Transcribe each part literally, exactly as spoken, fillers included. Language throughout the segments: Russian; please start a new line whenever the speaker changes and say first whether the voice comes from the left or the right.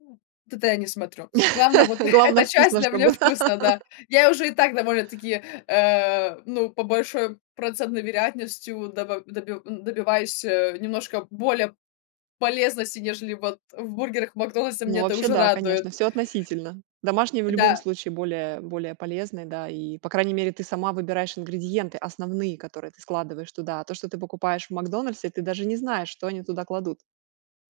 left: М, туда я не смотрю. Главное- вот
right: Главное,
left: эта часть
right: вкусно,
left: для меня
right: чтобы
left: вкусно, да. Я уже и так довольно-таки, э, ну, по большой процентной вероятностью, доба доби н добиваюсь, э, немножко более полезности, нежели вот в бургерах "Макдональдса",
right: Ну,
left: меня это
right: вообще,
left: уже
right: да,
left: радует.
right: конечно. Всё относительно. Домашние в любом
left: Да.
right: случае более более полезные, да и, по крайней мере, ты сама выбираешь ингредиенты основные, которые ты складываешь туда. То, что ты покупаешь в "Макдональдсе", ты даже не знаешь, что они туда кладут.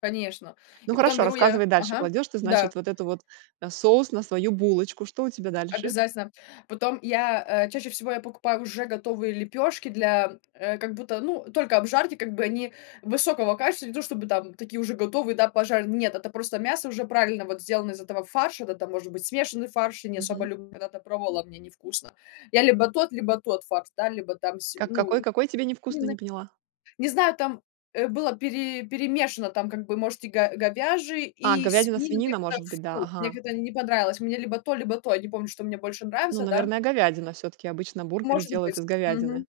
left: Конечно,
right: Ну,
left: и потом
right: хорошо,
left: беру я
right: рассказывай дальше.
left: ага,
right: Кладёшь ты,
left: да.
right: значит, вот эту вот, э, соус на свою булочку. Что у тебя дальше?
left: Обязательно. Потом я, э, чаще всего я покупаю уже готовые лепёшки для, э, как будто, ну, только обжарьте, как бы они высокого качества, не то чтобы там такие уже готовые, да, пожарь. Нет, это просто мясо уже правильно вот сделано из этого фарша, да, там может быть смешанный фарш, я не особо
right: Мгм.
left: люблю, когда-то пробовала, мне невкусно. Я либо тот, либо тот фарш, да, либо там с
right: Как
left: ну,
right: какой какой тебе невкусный, не
left: ины,
right: поняла?
left: не знаю там, э, было пере перемешано, там как бы может и го говяжий,
right: А,
left: и
right: говядина,
left: свинину, мне
right: свинина,
left: как-то,
right: может быть, да.
left: фу, мне
right: Ага.
left: как-то не понравилось, мне либо то, либо то. Не помню, что мне больше
right: Ну,
left: нравится. Да?
right: наверное, говядина всё-таки. Обычно бургеры
left: Может
right: делают
left: быть.
right: из говядины.
left: Мгм,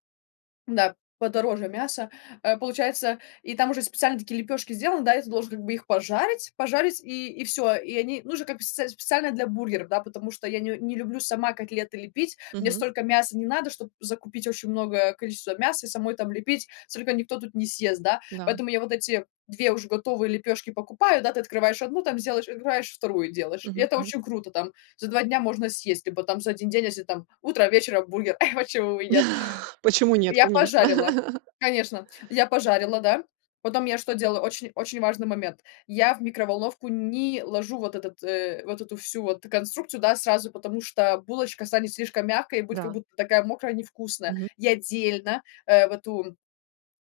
left: да, подороже мясо, э, получается, и там уже специальные такие лепешки сделаны, да, и ты должен как бы их пожарить пожарить и и всё, и они, ну, уже как бы сц с специально для бургеров, да, потому что я н не люблю сама котлеты лепить, мне
right: Мгм.
left: столько мяса не надо, чтоб закупить очень многое количество мяса и самой там лепить, столько никто тут не съест, да,
right: Да.
left: поэтому я вот эти две уже готовые лепёшки покупаю, да, ты открываешь одну, там сделаешь, открываешь вторую, делаешь, и
right: Мгм,
left: это
right: мгм.
left: очень круто, там за два дня можно съесть. Либо там за один день, если там утро, вечером бургер, почему бы и нет?
right: Почему нет?
left: Я
right: Конечно.
left: пожарила, конечно, я пожарила, да. Потом я что делала? Очень-очень важный момент: я в микроволновку не ложу вот этот, э, вот эту всю вот конструкцию, да, сразу, потому что булочка станет слишком мягкая и будет как
right: Да.
left: будто такая мокрая, невкусная.
right: Мгм.
left: Я отдельно, э, в эту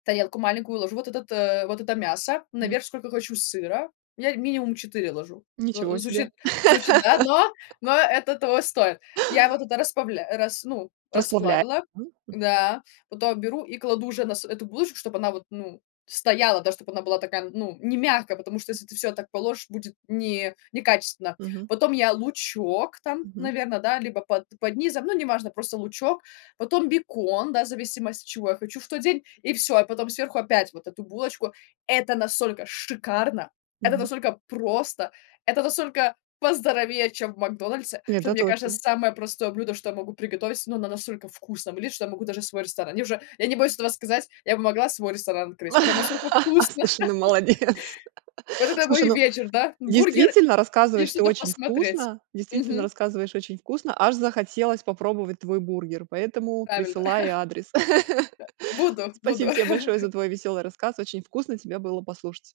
left: тарелку маленькую ложу вот этот, э, вот это мясо,
right: Мгм.
left: наверх сколько хочу сыра, я минимум четыре ложу.
right: Ничего
left: Ну,
right: себе.
left: звучит звучит, да, но но это того стоит. Я вот это распавля э, рас ну,
right: Расплавляем.
left: расплавила,
right: М.
left: да. Потом беру и кладу уже на с эту булочку, чтобы она вот, ну, стояла, да, чтобы она была такая, ну, не мягкая, потому что
right: Мгм.
left: если ты всё так положишь, будет не некачественно.
right: Мгм.
left: Потом я лучок там,
right: Мгм.
left: наверное, да, либо под под низом, ну, неважно, просто лучок, потом бекон, да, в зависимости, чего я хочу в тот день, и всё, а потом сверху опять вот эту булочку. Это настолько шикарно, это
right: Мгм.
left: настолько просто, это настолько поздоровее, чем в "Макдональдсе", что,
right: Это
left: мне кажется,
right: точно.
left: самое простое блюдо, что я могу приготовить, но оно настолько вкусное будет, что я могу даже свой ресторан Мне уже я не боюсь этого сказать, я бы могла свой ресторан открыть, оно настолько вкусно!
right: Слушай, ну, молодец.
left: Вот это мой
right: Слушай, ну,
left: вечер, да. Бургер
right: действительно
left: и
right: рассказываешь ты
left: что-то
right: очень
left: посмотреть.
right: вкусно действительно
left: Мгм.
right: рассказываешь очень вкусно. Аж захотелось попробовать твой бургер, поэтому
left: Правильно.
right: присылай адрес.
left: Да. Буду, буду.
right: Спасибо тебе большое за твой весёлый рассказ. Очень вкусно тебя было послушать.